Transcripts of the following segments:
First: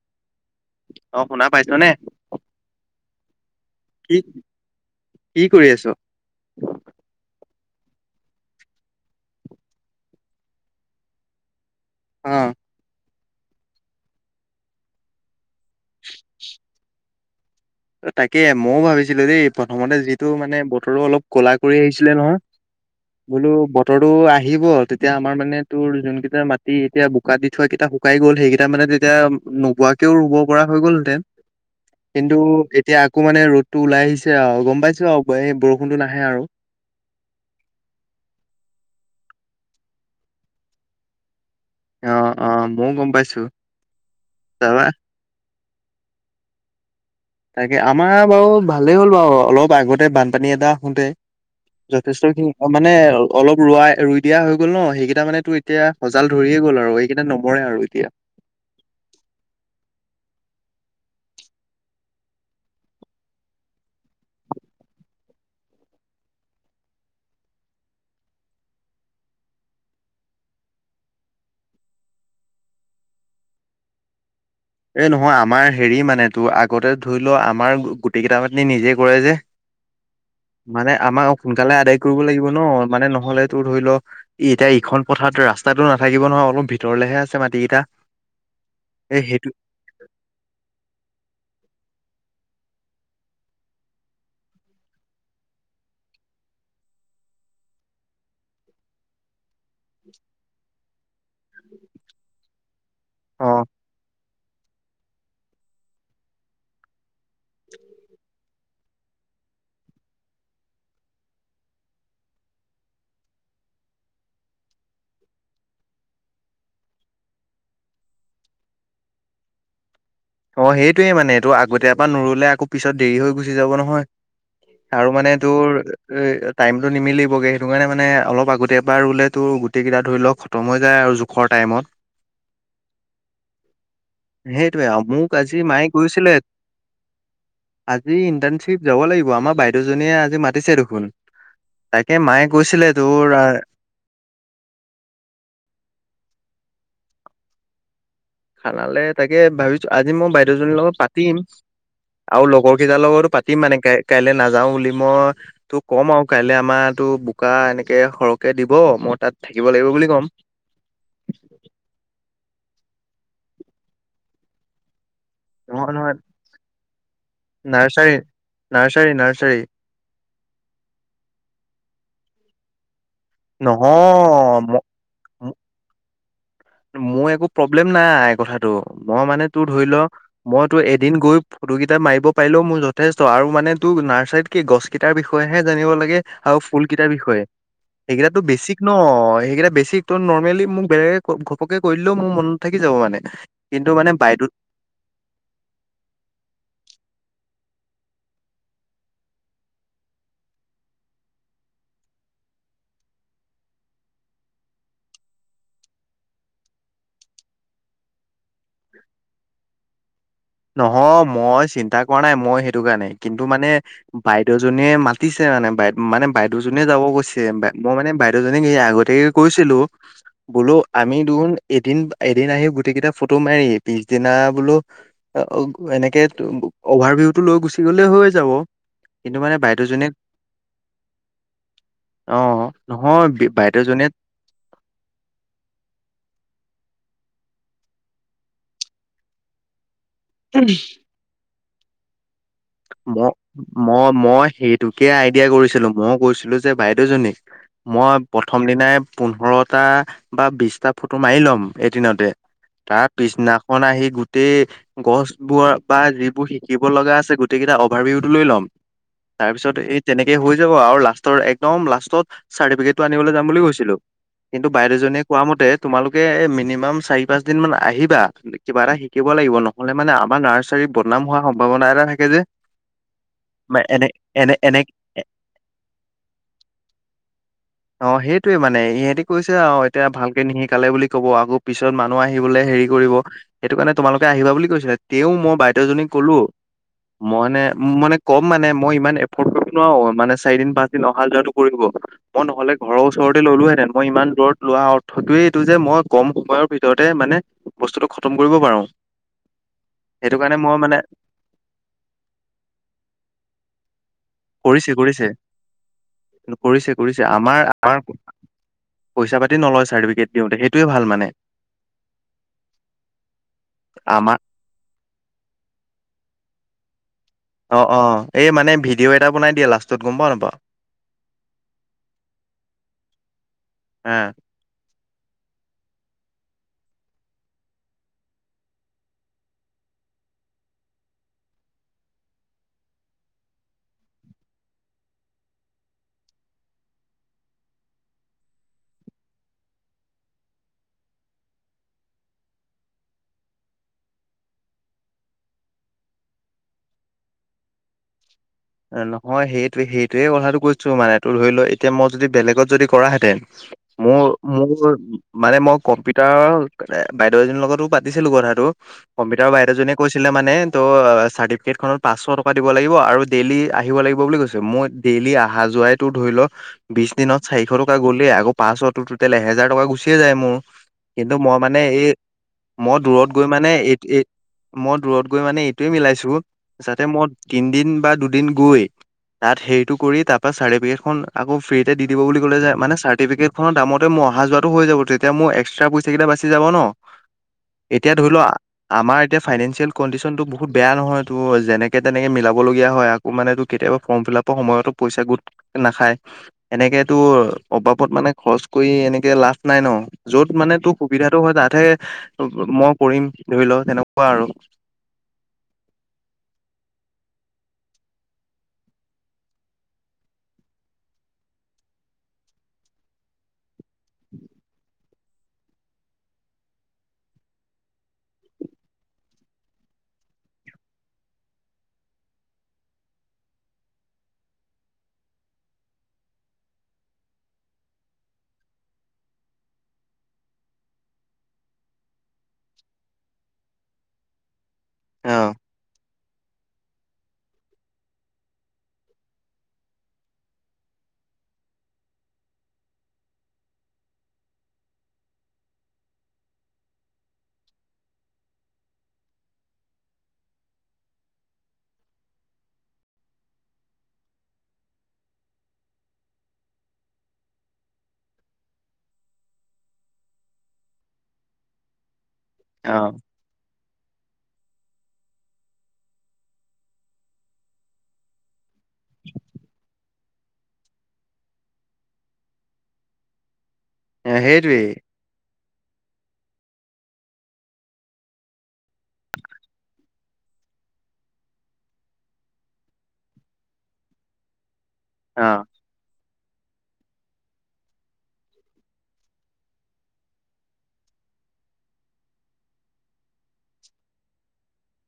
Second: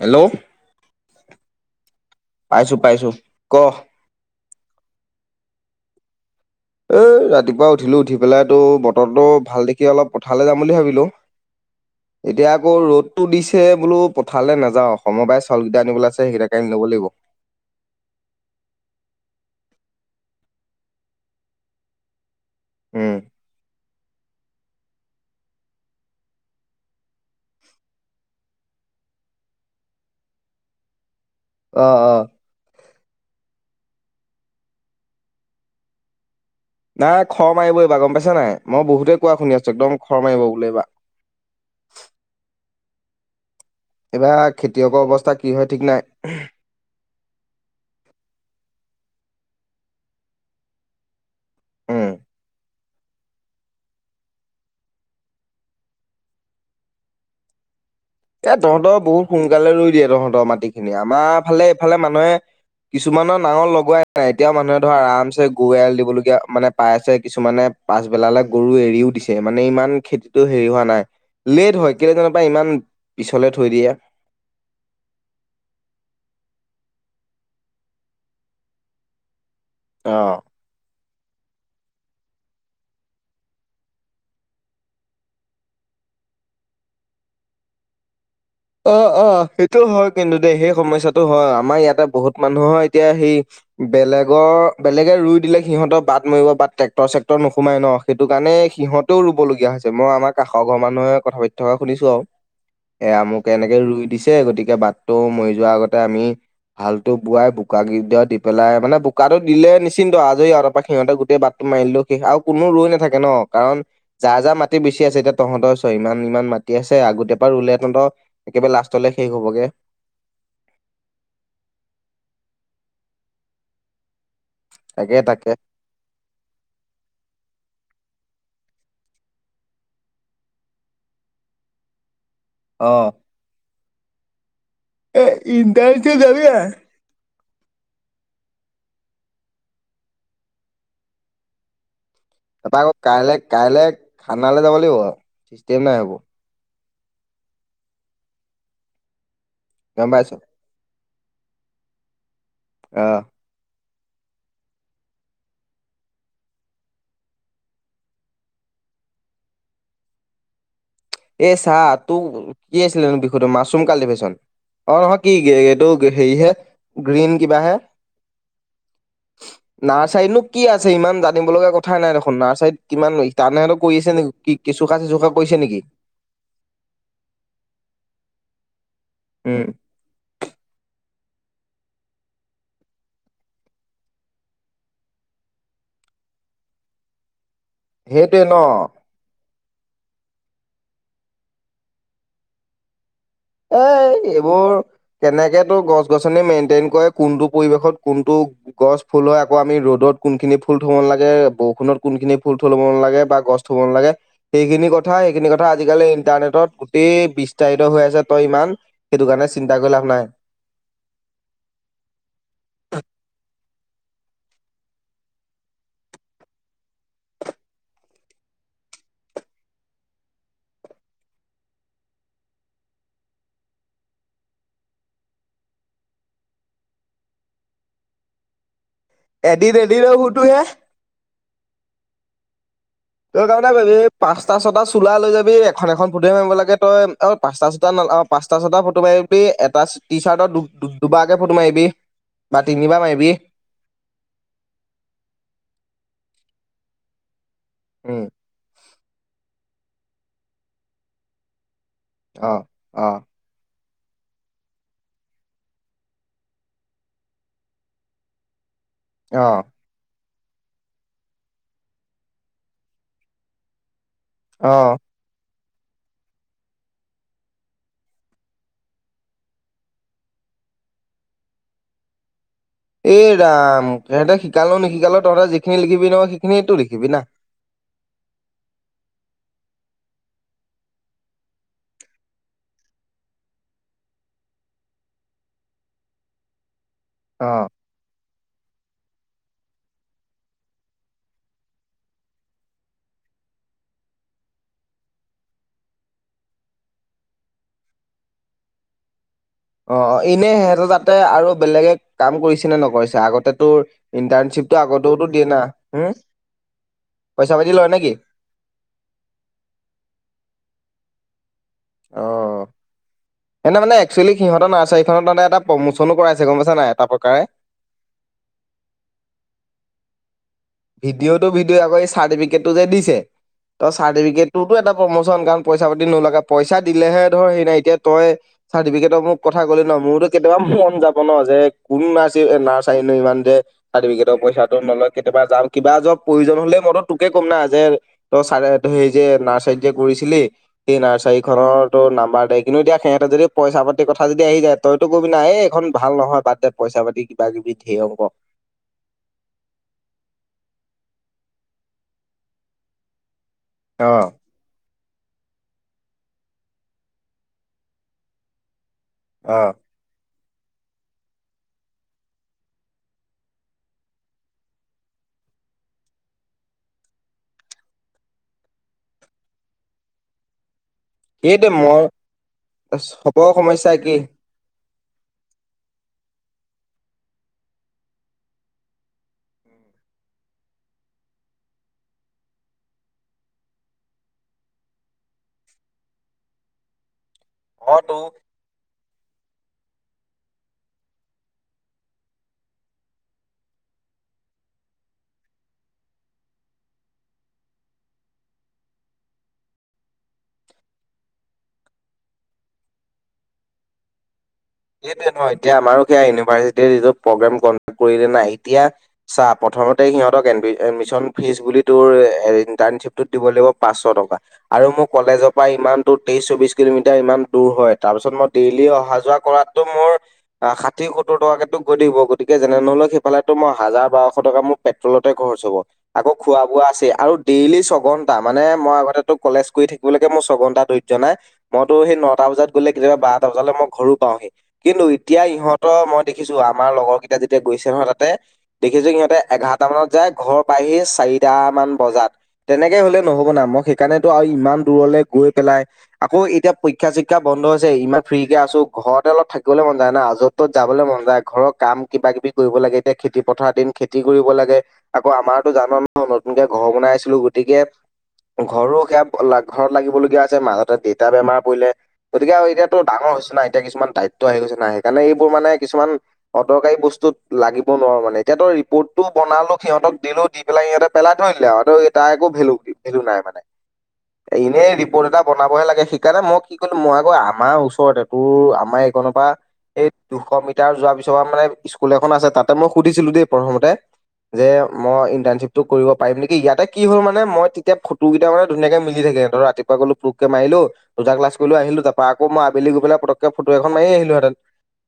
Hello. অ' শুনা পাইছা নে? পাইছো পাইছো, ক'। কি, কি কৰি আছ? এ ৰাতিপুৱা উঠিলোঁ, উঠি পেলাই তোৰ বতৰটো ভাল দেখি অলপ পথাৰলৈ যাম বুলি ভাবিলো। [inaudible] এতিয়া আকৌ ৰ'দ টো দিছে বোলো পথাৰলে নাযাওঁ, সময়াই চাউলকেইটা আনিবলৈ আছে সেইকেইটাকে আনি ল'ব লাগিব। তাকে মইয়ো ভাবিছিলোঁ দেই প্ৰথমতে যিটো মানে বতৰো অলপ ক'লা কৰি আহিছিলে নহয়। উম। বোলো বতৰটো আহিব তেতিয়া আমাৰ মানে তোৰ যোনকেইটা মাটি এতিয়া বোকা দি থোৱা কেইটা শুকাই গ'ল সেইকেইটা মানে তেতিয়া নোহোৱাকেও ৰুব পৰা হৈ গ'ল হেতেন, অ অ কিন্তু এতিয়া আকৌ মানে ৰ'দটো ওলাই আহিছে আৰু গম পাইছো আৰু এই বৰষুণতটো নাহে আৰু। নাই খৰ মাৰিব এইবাৰ গম পাইছা নাই মই বহুতেই কোৱা শুনি আছো একদম খৰ মাৰিব বোলে এইবাৰ। অ' অ' মইয়ো গম পাইছো। এইবাৰ তাৰপা খেতিয়কৰ অৱস্থা কি হয় ঠিক নাই। তাকে আমাৰ বাৰু ভালেই হ'ল বাৰু অলপ আগতে বানপানী এটা আহোঁতে উম যথেষ্টখিনি অ মানে অলপ ৰৱাই ৰুই দিয়া হৈ গ'ল ন, সেইকেইটা মানে তোৰ এতিয়া সজাল ধৰিয়ে গ'ল আৰু এই সেইকেইটা নমৰে আৰু এতিয়া। এ তহঁতৰ বহুত সোনকালে ৰুই দিয়ে তহঁতৰ মাটি খিনি আমাৰ ফালে এইফালে মানুহে কিছুমানৰ নাঙল লগোৱাই নাই এতিয়াও মানুহে ধৰ আৰামছে গৰু এৰাল দিবলগীয়া মানে পাই আছে কিছুমানে পাছবেলালে গৰু এৰিও দিছে মানে ইমান খেতিটো হেৰি হোৱা নাই। লেট হয় কিয় জানো পাই ইমান পিছলে থৈ দিয়ে। এ নহয় আমাৰ হেৰি মানে তোৰ আগতে ধৰি লও আমাৰ গোটেই কেইদৰা মাটি নিজে কৰে যে। [inaudible] অ। মানে আমাৰ সোনকালে আদায় কৰিব লাগিব ন মানে নহলে তোৰ ধৰি লও এতিয়া ইখন পথাৰত ৰাস্তাতো নাথাকিব নহয় অলপ ভিতৰলেহে আছে মাটি কেইটা। অ অ সেইটো হয় কিন্তু দেই সেই সমস্যাটো হয় আমাৰ ইয়াতে বহুত মানুহৰ এতিয়া সেই বেলেগৰ বেলেগে ৰুই দিলে সিহঁতৰ বাট মৰিব বা টেক্টৰ চেক্টৰ নোসোমাই ন। সেইটো কাৰণে সিহতেও ৰুবলগীয়া হৈছে মই আমাৰ কাষৰ ঘৰ মানুহে কথা পাতি থকা শুনিছো আৰু। এ অ', আমুকে এনেকে ৰুই দিছে গতিকে বাটটো মৰি যোৱাৰ আগতে আমি হালটো বোৱাই বোকা গদ দি পেলাই মানে ব বোকাটো দিলে নিশ্চিন্ত আজৰি আৰু তাৰপ পৰা সিহঁতে গোটেই বাটটো মাৰিলেও শেষ আৰু কোনো ৰৈ নাথাকে ন কাৰণ যাৰ যাৰ মাটি বেছি আছে এতিয়া তহঁতৰ ছ ইমান ইমান মাটি আছে আগতীয়া পৰা ৰুলে তহঁত একেবাৰে লাষ্টলে শেষ হবগে। অ সেইটোয়ে মানে এইটো আগতীয়াৰ পৰা নোৰলে আকৌ পিছত দেৰি হৈ গুচি যাব নহয়। আৰু তাকে মানে তাকে তোৰ এ টাইমটো নিমিলিবগে সেইটো কাৰণে মানে অলপ আগতীয়া পৰা ৰুলে তো গোটেই কেইটা ধৰি লওঁক। খতম হৈ যায় আৰু জোখৰ টাইমত। অ। সেইটোৱে এ মোক আজি মায়ে ইণ্টাৰেষ্টে কৈছিলে। যাবি নাই? আজি ইণ্টাৰ্ণশ্বিপ যাব লাগিব আমাৰ বাইদেউজনীয়ে আজি মাতিছে দেখোন। তাকে মায়ে তাৰাপা কৈছিলে আকৌ তোৰ কাই আহ, কাইলে থানালে যাব লাগিব আৰু চিষ্টেম নাই সেইবোৰ। খানালে তাকে ভাবিছো গম আজি পাইছ? মই বাইদেউজনীৰ লগত পাতিম, আৰু লগৰ কেইটাৰ অ' লগতো পাত পাতিম মানে ক কাইলে নাযাও বুলি মই ত' ক'ম আৰু কাইলে আমাৰটো বোকা এনেকে সৰহকে দিব মই তাত থাকিব লাগিব বুলি ক'ম। এ চাহ তো কি আছিলে বিষয়টো মাছৰুম কাল্টিভেশ্যন। অ অহ কি এইটো নহয় নহয় হেৰিহে গ্ৰীণ কিবা হে নাৰ্চাৰী নাৰ্চাৰী নাৰ্চাৰী। নাৰ্চাৰীনো কি আছে ইমান জানিব লগা কথাই নাই দেখোন নাৰ্চাৰীত কিমান তাৰ আৰু কৰি আছে নেকি নহয় কি ম- চোকা চে চুকা ম- কৰিছে নেকি মোৰ একো প্ৰব্লেম নাই কথাটো মই মানে উম তোৰ ধৰি ল, মই তোৰ এদিন গৈ ফটো কেইটা মাৰিব পাৰিলেও মোৰ যথেষ্ট আৰু মানে তোৰ নাৰ্চাৰীত, কি গছ কেইটাৰ বিষয়েহে জানিব লাগে আৰু ফুল কেইটাৰ বিষয়ে। সেইকেইটাটো বেছিক ন সেইকেইটা বেছিক ত নৰ্মেলি মোক বেলেগ, ঘ ঘপকে কৰিলেও মোৰ মনত থাকি যাব মানে। কিন্তু মানে এই বাইদেউ এইবোৰ, কেনেকে তো গছ গছনি মেইনটেইন কৰে কোনটো পৰিৱেশত কোনটো, গছ ফুল হয় আকৌ আমি ৰ'দত কোনখিনি ফুল থ'ব নালাগে বৰষুণত কোনখিনি ফুল থ'ব নালাগে বা গছ, থব নালাগে সেইখিনি কথা সেইখিনি কথা আজিকালি ইন্টাৰনেটত গোটেই বিস্তাৰিত হৈ আছে, তই ইমান সেইটো কাৰণে চিন্তা কৰি লাভ নাই। নহয় মই চিন্তা কৰা নাই মই সেইটো কাৰণে কিন্তু মানে, বাইদেউ জনীয়ে মাতিছে মানে বাই মানে বাইদেউজনীয়ে যাব গৈছে বা মই মানে বাইদেউজনীক এ আগতে, কৈছিলো। বোলো আমি দেখোন এদিন এদিন আহি গোটেই কেইটা ফটো মাৰি পিছদিনা বোলো। অঁ অ এনেকে অভাৰ ভিউটো লৈ গুচি গ'লে হৈ যাব। কিন্তু মানে এদিন এদিন বাইদেউজনীক, ফটো হে অ'। নহয় বি তই কাম এটা কৰিবি বাইদেউজনী, এই পাঁচটা ছটা চোলা লৈ যাবি এখন এখন ফটো মাৰিব হে লাগে তই আৰু পাঁচটা ছটা ন' পাঁচটা ছটা ফটো মাৰিবি। এ এটা টিচাৰ্টত দু দুবাৰকৈ ফটো মাৰিবি বা তিনিবাৰ মই মাৰিবি। মই মই সেইটোকে আইডিয়া কৰিছিলো মই কৈছিলো যে বাইদেউ জনীক মই প্ৰ, উম প্ৰথম দিনাই পোন্ধৰটা বা বিছটা ফটো মাৰি ল'ম। এদিনতে অ তাৰ অ পিছদিনা, মান আহি গোটেই গছ বোৰ পা যিবোৰ শিকিব লগা আছে গ গোটেইকেইটা অভাৰভিউ টো লৈ ল'ম অ', তাৰপিছত এই তেনেকে হৈ যাব আৰু লাষ্টৰ একদম লাষ্টত চাৰ্টিফিকেটটো আনিবলৈ যাম বুলি কৈছিলো। কিন্তু অ'। বাইদেউজনীয়ে কোৱা মতে তোমালোকে এ মিনিমাম চাৰি পাঁচ দিন মান আহিবা। কিবা এটা শিকিব লাগিব নহলে মানে আমাৰ নাৰ্চাৰীৰ বদনাম হোৱাৰ সম্ভাৱনা এটা থাকে যে, এই মা ৰাম এনে সিহঁতে এনে শিকালো এনে নিখিকালো তহঁতে যিখিনি লিখিবি নহয় সেইখিনিয়েটো লিখিবি না। [inaudible] অ' সেইটোৱে মানে ইহঁতি কৈছে অ' এতিয়া ভালকে নিশিকালে বুলি ক'ব আকৌ পিছত মানুহ আহিবলৈ হেৰি কৰিব। সেইটো কাৰণে তোমালোকে আহিবা বুলি কৈছিলা তেওঁ মই বাইদেউজনীক ক'লো মই অ', মানে ক'ম মানে মই ইমান এফৰ্ড কৰিব নোৱাৰো মানে চাৰিদিন পাঁচ দিন অহা যোৱাটো কৰিব। মই নহ'লে ঘৰৰ ওচৰতে ল'লোহেঁতেন মই ইমান দূৰত লোৱা অৰ্থটোৱেই এইটো যে মই কম সময়ৰ ভিতৰতে মানে, বস্তুটো খতম কৰিব পাৰো। অ', অ', সেইটো এনে কাৰণে মই সিহঁতে মানে যাতে আৰু বেলেগে কাম কৰিছে নে নকৰিছে আগতে তোৰ, ইণ্টাৰ্ণশ্বিপটো কৰিছে আগতেওতো কৰিছে দিয়ে না হম, কৰিছে কৰিছে পইচা আমাৰ পাতি লয় আমাৰ নেকি? পইচা পাতি নলয় চাৰ্টিফিকেট দিওঁতেই সেইটোৱে ভাল মানে। অ' এনে মানে একচুৱেলি আমাৰ সিহঁতৰ নাৰ্চাৰী, তাহতে মানে এটা প্ৰমোচনো কৰাইছে গ'ম পাইছে নাই এটা প্ৰকাৰে। অ', অ', এই মানে ভিডিঅ' এটা বনাই দিয়া লাষ্টত গ'ম পাওঁ নাপও, ভিডিঅ'টো ভিডিঅ আকৌ চাৰ্টিফিকেটটো যে দিছে, তই হা চাৰ্টিফিকেট, তোৰতো এটা প্ৰমোচন কাৰণ পইচা পাতি নলগা পইচা দিলেহে ধৰ হেৰি নাই এতিয়া তই, চাৰ্টিফিকেটৰ মোক কথা ক'লে ন' মোৰতো কেতিয়াবা মন যাব ন' যে কোন নাৰ্চ নাৰ্চাৰী ন' ইমান যে, চাৰ্টিফিকেটৰ পইচাটো নলয় কেতিয়াবা যাম, কিবা যে প্ৰয়োজন হ'লেই মইতো তোকে ক'ম না যে তই সেই যে নাৰ্চাৰীত যে কৰিছিলি। সেই নাৰ্চাৰী খনৰতো নাম্বাৰ দে কিন্তু এতিয়া সিহঁতে যদি পইচা পাতি কথা যদি আহি যায়। তইতো কবি নাই এইখন ভাল নহয় বাদ দে পইচা পাতি কিবা কিবি ধেৰ হ'ব। নহয় সেইটো সেইটোয়ে কথাটো কৈছো মানে তোৰ ধৰি লোৱা এতিয়া মই যদি বেলেগত যদি কৰাহেঁতেন। মোৰ অ'। মোৰ ঘৰত মানে মই কম্পিউটাৰৰ বাইদেউ এজনীৰ লগতো পাতিছিলো কথাটো। কম্পিউটাৰৰ অ বাইদেউ জনেীয়ে কৈছিলে মানে ত' চাৰ্টিফিকেট খনত পাঁচশ টকা দিব লাগিব আৰু ডেইলি আহিব লাগিব বুলি কৈছে মই ডেইলি অহা যোৱাইতো ধৰি লো বিশ দিনত চাৰিশ টকা গ'লেই আকৌ পাঁচশ টুটেল এহেজাৰ টকা গুচিয়ে যায় মোৰ। কিন্তু মই মানে এই মই দূৰত গৈ চবৰ মানে সমস্যা এই একেই এই মই দূৰত গৈ মানে এইটোৱেই মিলাইছো যাতে মই তিনদিন বা দুদিন গৈ তাত হেৰিটো কৰি তাৰ পৰা চাৰ্টিফিকেটখন আকৌ ফ্ৰী দি দিব বুলি ক'লে যে মানে চাৰ্টিফিকেট খনৰ দামতেই অহা যোৱাতটো হৈ যাব তেতিয়া মোৰ এক্সট্ৰা পইচা কেইটা বাচি যাব ন'। অ এতিয়া তো ধৰি লোৱা আমাৰ এতিয়া ফাইনেন্সিয়েল কণ্ডিশনটো বহুত বেয়া নহয় তো যেনেকে তেনেকে মিলাবলগীয়া হয়। মানেটো কেতিয়াবা ফৰ্ম ফিলাপৰ সময়তো পইচা গোট নাখায়। এনেক তোৰ অবাবত মানে খৰচ কৰি এনেকে লাভ নাই ন'। য'ত মানে তোৰ সুবিধাটো হয় তাতহে মই কৰিম ধৰি ল' তেনেকুৱা আৰু। সেইটোৱে তোমাৰ এতিয়া আমাৰো সেয়া ইউনিভাৰ্চিটিত এইটো প্ৰগ্ৰেম কমপ্লিট কৰিলে নাই এতিয়া চা প্ৰথমতে সিহঁতক এডমিশন ফিজ বুলি তোৰ ইণ্টাৰ্ণশ্বিপ টোত দিব লাগিব পাঁচশ টকা আৰু মোৰ কলেজৰ পৰা ইমান দূৰ তেইশ চৌবিশ কিলোমিটাৰ ইমান দূৰ হয় তাৰপি ছত মই ডেইলি অহা যোৱা কৰাত টো মোৰ ষাঠি সত্তৰ টকাকেতো গৈ থাকিব গতিকে যেনে তেনে ললেও সিফালেতো মই হাজাৰ বাৰশ টকা মোৰ পেট্ৰলতে খৰচ হ'ব আকৌ খোৱা বোৱা আছেই আৰু ডেইলি ছঘন্টা মানে মই আগতে তো কলেজ কৰি থাকি মোৰ তাকে ছঘন্টা দৈৰ্য নাই মইতো সেই নটা বজাত গ'লে কেতিয়াবা বাৰটা বজালৈ মই ঘৰো পাওঁহি কিন্তু অ এতিয়া ইহঁতৰ মই দেখিছো আমাৰ লগৰ কেইটা যেতিয়া গৈছে নহয় তাতে দেখিছো সিহঁতে এঘাৰটা মানত যায় ঘৰ পাইহি চাৰিটা মান বজাত। তেনেকে হ'লে নহব না মই সেইকাৰণেতো আৰু ইমান দূৰলে গৈ পেলাই আকৌ এতিয়া পৰীক্ষা চৰিক্ষা বন্ধ হৈছে ইমান ফ্ৰীকে আছো ঘৰতে অলপ থা যাবলৈ মন যায় না য'ত তত যাবলৈ মন যায় ঘৰৰ কাম কিবা কিবি কৰিব লাগে এতিয়া খেতি পথাৰ দিন খেতি কৰিব লাগে। আকৌ আমাৰতো জানো নহ নতুনকে ঘৰ বনাই আছিলো গতিকে ঘৰো সেয়া ঘৰত লাগিবলগীয়া হৈছে মাজতে দেউতা বেমাৰ পৰিলে। গতিকে আৰু অ এতিয়াতো ডাঙৰ হৈছে না এতিয়া কিছুমান দায়িত্ব আহি গৈছে নাই সেইকাৰণে এইবোৰ মানে কিছুমান অদৰকাৰী বস্তুত লাগিব নোৱাৰো মানে এতিয়া তই ৰিপৰ্টটো বনালো সিহঁতক দিলো এইবিলাক ইহতে পেলাই থৈ দিলে আৰু তাই একো ভেলু দি ভেলু নাই মানে [inaudible] ইনে সেইটোৱেই ৰিপৰ্ট এটা বনাবহে লাগে সেইকাৰণে মই কি কৰিলো মই আকৌ আমাৰ ওচৰতে তোৰ আমাৰ এইখনৰ পৰা এই দুশ মিটাৰ যোৱাৰ পিছৰ পৰা মানে স্কুল এখন আছে তাতে মই সুধিছিলো দেই প্ৰথমতে, যে মই অ ইণ্টাৰ্শিপ টো কৰিব পাৰিম নেকি ইয়াতে কি হল মানে মই তেতিয়া ফটো কেইটা মানে ধুনীয়াকে মিলি থাকে সিহঁতৰ ৰাতীপোৱা গলো পুটোককে মাৰিলোঁ, দুটা ক্লাছ কৰিলোঁ আহিলো তাৰপা আকৌ মই আবেলি গৈ পেলাই পতককে ফটো এখন খন মাৰিএ আহিলো হেতেন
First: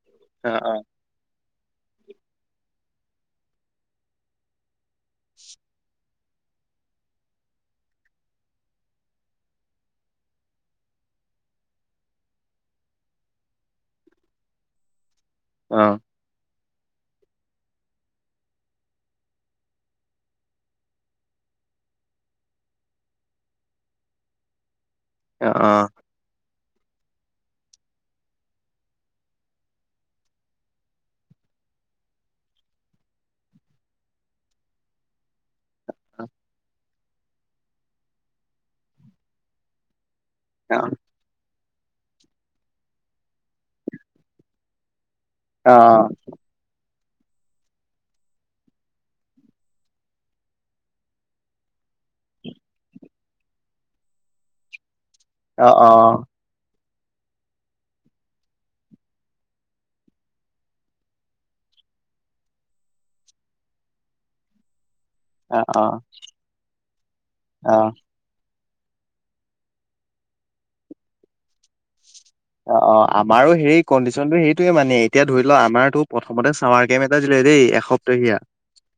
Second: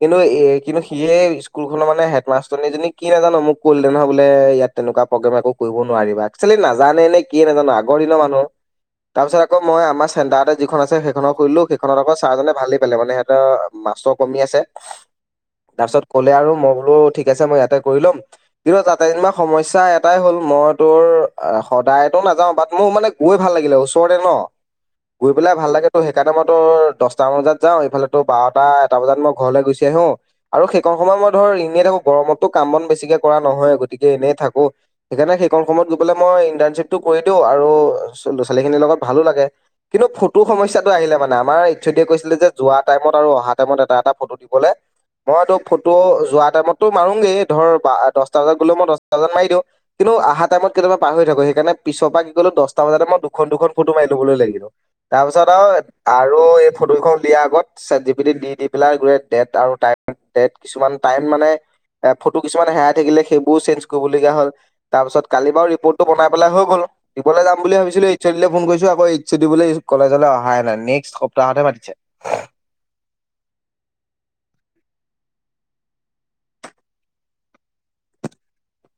কিন্তু এ অ অ কিন্তু সিয়ে স্কুলখনৰ মানে হেডমাষ্টৰীজনী কি নাজানো মোক কই দিলে নহয় বোলে ইয়াত তেনেকুৱা প্ৰগ্ৰেম একৌ কৰিব নোৱাৰিবা। একচুৱেলি নাজানে নে কি নাজানো আগৰ দিনৰ মানুহ। তাৰ পিছত আকৌ মই আমাৰ চেণ্টাৰতে যিখন আছে সেইখনৰ সুধিলো সেইখনত আকৌ ছাৰজনে ভালে পালে, মানে সিহঁতৰ - মাৰ্ক্স কমি আছে, অ তাৰপিছত কলে আৰু মই বোলো ঠিক আছে মই ইয়াতে কৰি ল'ম- কিন্তু তাতে যেনিবা সমস্যা এটাই হ'ল, মই তোৰ সদায়তো নাযাও বাট মোৰ মানে - গৈ ভাল লাগিলে, ওচৰতে ন। [inaudible] গৈ পেলাই ভাল লাগে তো অ সেইকাৰনে মই টোৰ দহটামান বজাত যাওঁ এইফালেতো - বাৰটা এটা বজাত মই ঘৰলে গুচি আহো। আৰু সেইকণ সময় মই ধৰ এনেই থাকো গৰমতো কাম বন বেছিকে কৰা নহয় গতিকে এনেই থাকো - সেইকাৰণে সেইকণ সময়ত গৈ পেলাই মই ইণ্টাৰ্ণশ্বিপ টো কৰি দিওঁ আৰু লৰা ছোৱালী খিনিৰ লগত ভালো লাগে। কিন্তু ফটো সমস্যাটো আহিলে মানে আমাৰ এইচ আই দিয়ে কৈছিলে যে যোৱা টাইমত আৰু অহা টাইমত এটা এটা ফটো দিবলে মইটো অ ফটো অ যোৱা টাইমত- টো মাৰোংগে ধৰ দহটা বজাত গলেও মই দহটা বজাত মাৰি দিওঁ - কিন্তু আহা তাইমত কেতিয়াবা পাহৰি থাকোঁ সেইকাৰণে পিছপা কি কৰিলো দছটা বজাতে মই দুখন দুখন ফটো মাৰি লবলৈ লাগি গ- লো। তাৰ পিছত অ আও অ আৰু এই ফটো কেইখন দিয়াৰ আগত - চেটজিপিতিত দি দি পেলাই গোটেই ডেট আৰু টাইট তেত কিছুমান টাইম মানে - এ ফটো কিছুমানে হেৰাই থাকিলে সেইবোৰও চেঞ্জ কৰিবলগীয়া হ'ল। তাৰ পাছত কালি অ বাৰু অ ৰিপৰ্টটো বনাই পেলাই হৈ গল দিবলে যাম অ বুলি ভাবিচিলো এই - এইচ‌অদি লে ফোন কৰিছো আকৌ এইচ‌অদি বুলে কলেজলে অহাই নাই নেক্সট সপ্তাহতে মাতিছে। অ অ আমাৰো সেই কণ্ডিশ্যনটো সেইটোৱে মানে এতিয়া ধৰি লোৱা আমাৰটো প্ৰথমতে চাৱাৰ কেম এটা দিলে দেই এসপ- তলীয়া।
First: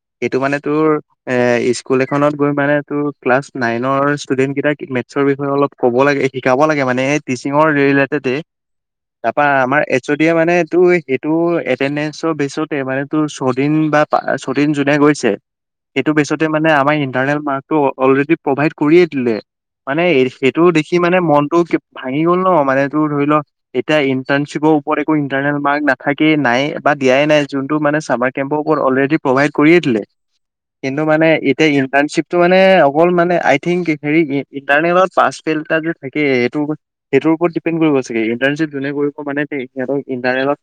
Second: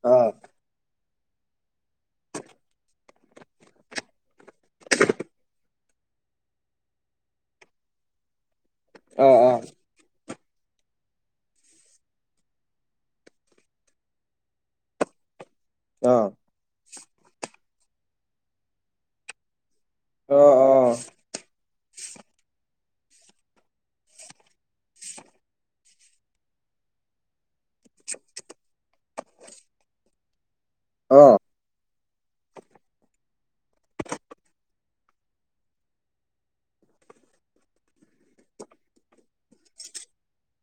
অ', সেইটো মানে তোৰ - এ স্কুল এখনত গৈ মানে তোৰ ক্লাছ নাইনৰ ষ্টুডেন্ট কেইটাক মেথছৰ বিষয়ে অলপ - ক'ব লাগে শিকাব লাগে মানে এই টিচিঙৰ ৰেইলটেতে, অ', তাৰপা অ', আমাৰ এচ- অদিয়ে মানে তোৰ সেইটো এটেডেঞ্চৰ বেচতে মানে তোৰ ছদিন বা পা ছদিন যোনে গৈছে - সেইটো অ', বেছতে মানে আমাৰ ইন্টাৰনেল মাৰ্কটো অলৰেডি প্ৰভাইড কৰিয়ে দিলে। মানে, সেইটো দেখি অ', মানে মনটো ভাঙি গ'ল ন মানে, - টো ধৰিল এতিয়া ইন্টাৰ্শিপৰ ওপৰত একো ইন্টাৰ্নেল মাৰ্ক নাথাকে নাইয়ে, বা দিয়াই নাই - যোনটো মানে চামাৰ কেম্পৰ ওপৰত অলৰেডি প্ৰভাইড কৰিয়ে দিলে। কিন্তু মানে, অ', এতিয়া ইণ্টাৰ্ণশ্বিপটো মানে অকল মানে, আই- থিংক হেৰি ইন্টাৰনেলট পাছ ফেইল এটা যে থাকে সেইটো সেইটোৰ ওপৰত ডি- পেন কৰিব চাগে। ইন্টাৰ্ণশ্বিপ যোনে কৰিব মানে সেই হেতক ইন্টাৰনেলট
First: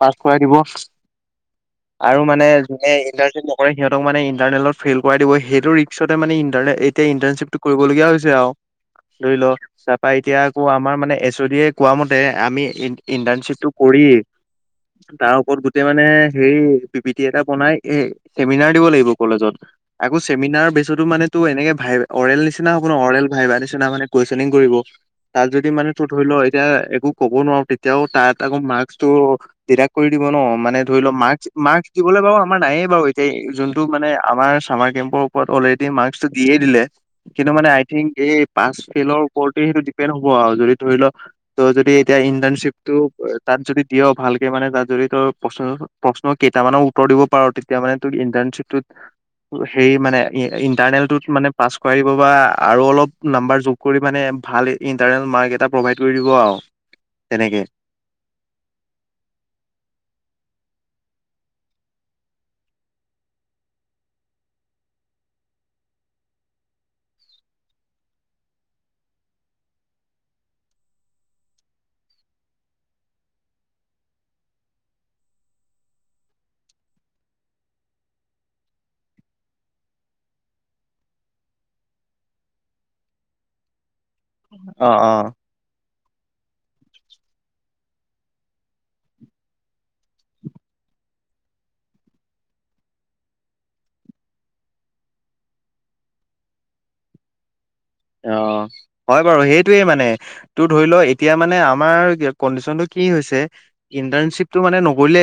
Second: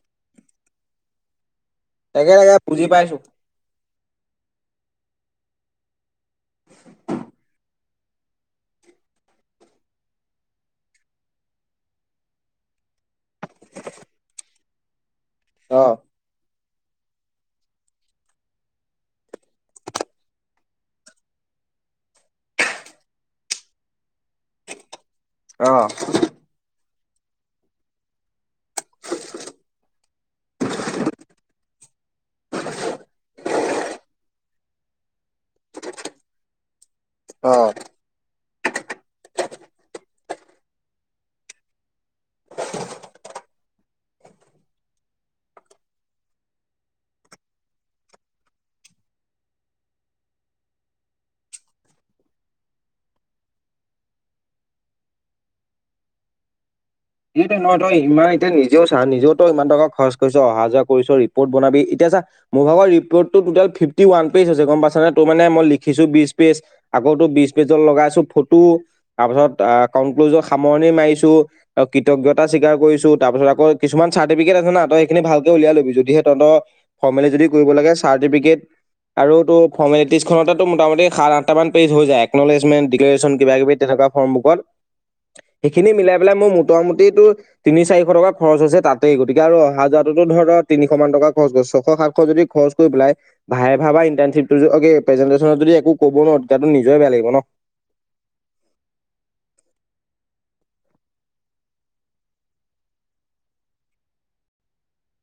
পাছ কৰাই দিব - আৰু তাকে মানে তাকে বুজি যোনে পাইছো। ইন্টাৰ্ণশ্বিপ ন- কৰে, সিহঁতক মানে ইটাৰনেলত ফেইল কৰাই দিব সেইটো ৰিক্সটে মানে ইণ্টাৰনেল এতিয়া ইণ্টাৰ্ণশ্বিপটো কৰিবলগীয়া হৈছে আও। ধৰিল তাৰপা এতিয়া আকৌ আমাৰ মানে এ- ইচ‌ওদিয়ে কোৱা মতে আমি ইন - ইন্টাৰ্নশ্বিপটো কৰি, তাৰ - কত গোটেই অ', মানে হে বি পি টি এটা বনাই এ চেমিনাৰ দিব লাগিব কলেজত। আকৌ চেমিনাৰ বেছতো মানে তোৰ এনেকে ভাই অৰেল নিচিনা হব নই অৰেল ভাইবাৰ নিচিনা মানে - কুৱেচনিং কৰিব, তাত যদি অ'। মানে - টো ধৰিল, এতিয়া একো কব নোৱাৰো তেতিয়াও তাত আকৌ মাৰ্ক্সটো - দিদাক কৰি দিব ন, মানে ধৰিল মাৰ্ক্স মাৰ্ক্স দিবলে বাৰু আমাৰ নাইয়ে বাৰু এতিয়া যোনটো মানে আমাৰ চামাৰ - কেম্পৰ ওপৰত অলৰেডি মাৰ্ক্সটো দিয়ে দিলে। কিন্তু অ'। মানে আই থিংক এই পাচ ফেইলৰ ওপৰতে সেইটো ডিপেণ্ড হ'ব আৰু যদি ধৰিল - তই যদি এতিয়া ইন্টাৰ্ণশ্বিপ টো তাত যদি দিয় ভালকে মানে তাত যদি তই প্ৰশ্নকেইখন - প্ৰশ্ন কেইটামানৰ উত্তৰ দিব পাৰ। তেতিয়া মানে তোৰ ইন্টাৰ্ণশ্বিপটোত - হেৰি মানে ইন্টাৰনেলটোত মানে পাছ কৰাই দিব বা আৰু অলপ নাম্বাৰ যোগ - কৰি মানে ভাল ইন্টাৰনেল মাৰ্ক এটা প্ৰভাইড কৰি দিব আৰু। ইৰিতিং তেনেকে ন [unintelligible] তই ইমান এতিয়া নিজেও চা, নিজেও তই ইমান টকা খৰচ কৰিছ, অহা যোৱা কৰিছ, ৰিপৰ্ট বনাবি এতিয়া চা মোৰ ভাগৰ ৰিপ'ৰ্টটো ফিফটি ওৱান পেজ আছে, গম পাইছনে? তোৰ মানে মই লিখিছোঁ বিশ পেজ আকৌ তোৰ বিজ পেজত লগাইছো ফটো, তাৰপিছত কনক্লুজৰ সামৰণি মাৰিছোঁ। আৰু কৃতজ্ঞতা স্বীকাৰ কৰিছোঁ, তাৰ পিছত আকৌ কিছুমান চাৰ্টিফিকেট আছে না, তই সেইখিনি ভালকে উলিয়াই ল'বি, যদিহে তহঁতৰ ফৰ্মেলি যদি কৰিব লাগে, চাৰ্টিফিকেট আৰু তোৰ ফৰ্মেলিটিজখনতেটো মোটামুতি সাত আঠটামান পেজ হৈ যায়, একন'লেজমেণ্ট, ডিক্লেৰেশ্যন কিবা কিবি তেনেকুৱা। সন্মুখত, অ অ'। সেইখিনি মিলাই পেলাই মোৰ মোটামুটি তোৰ তিনি চাৰিশ টকা খৰচ হৈছে তাতেই, গতিকে অহা যোৱাতোতো ধৰ তোৰ তিনিশ মান টকা খৰচ হ'ল, ছয়শ সাতশ যদি খৰচ পেলাই ভাইভা বা ইণ্টাৰ্ণচিপ প্ৰেজেটেশনত যদি একো ক'ব নোৱাৰোঁ, তেতিয়াতো নিজৰেই বেয়া লাগিব ন। অ'। হয় বাৰু সেইটোৱেই মানে, তোৰ ধৰি ল', এতিয়া মানে আমাৰ কণ্ডিচনটো কি হৈছে? ইন্তৰ্ণশিপটো মানে নকৰিলে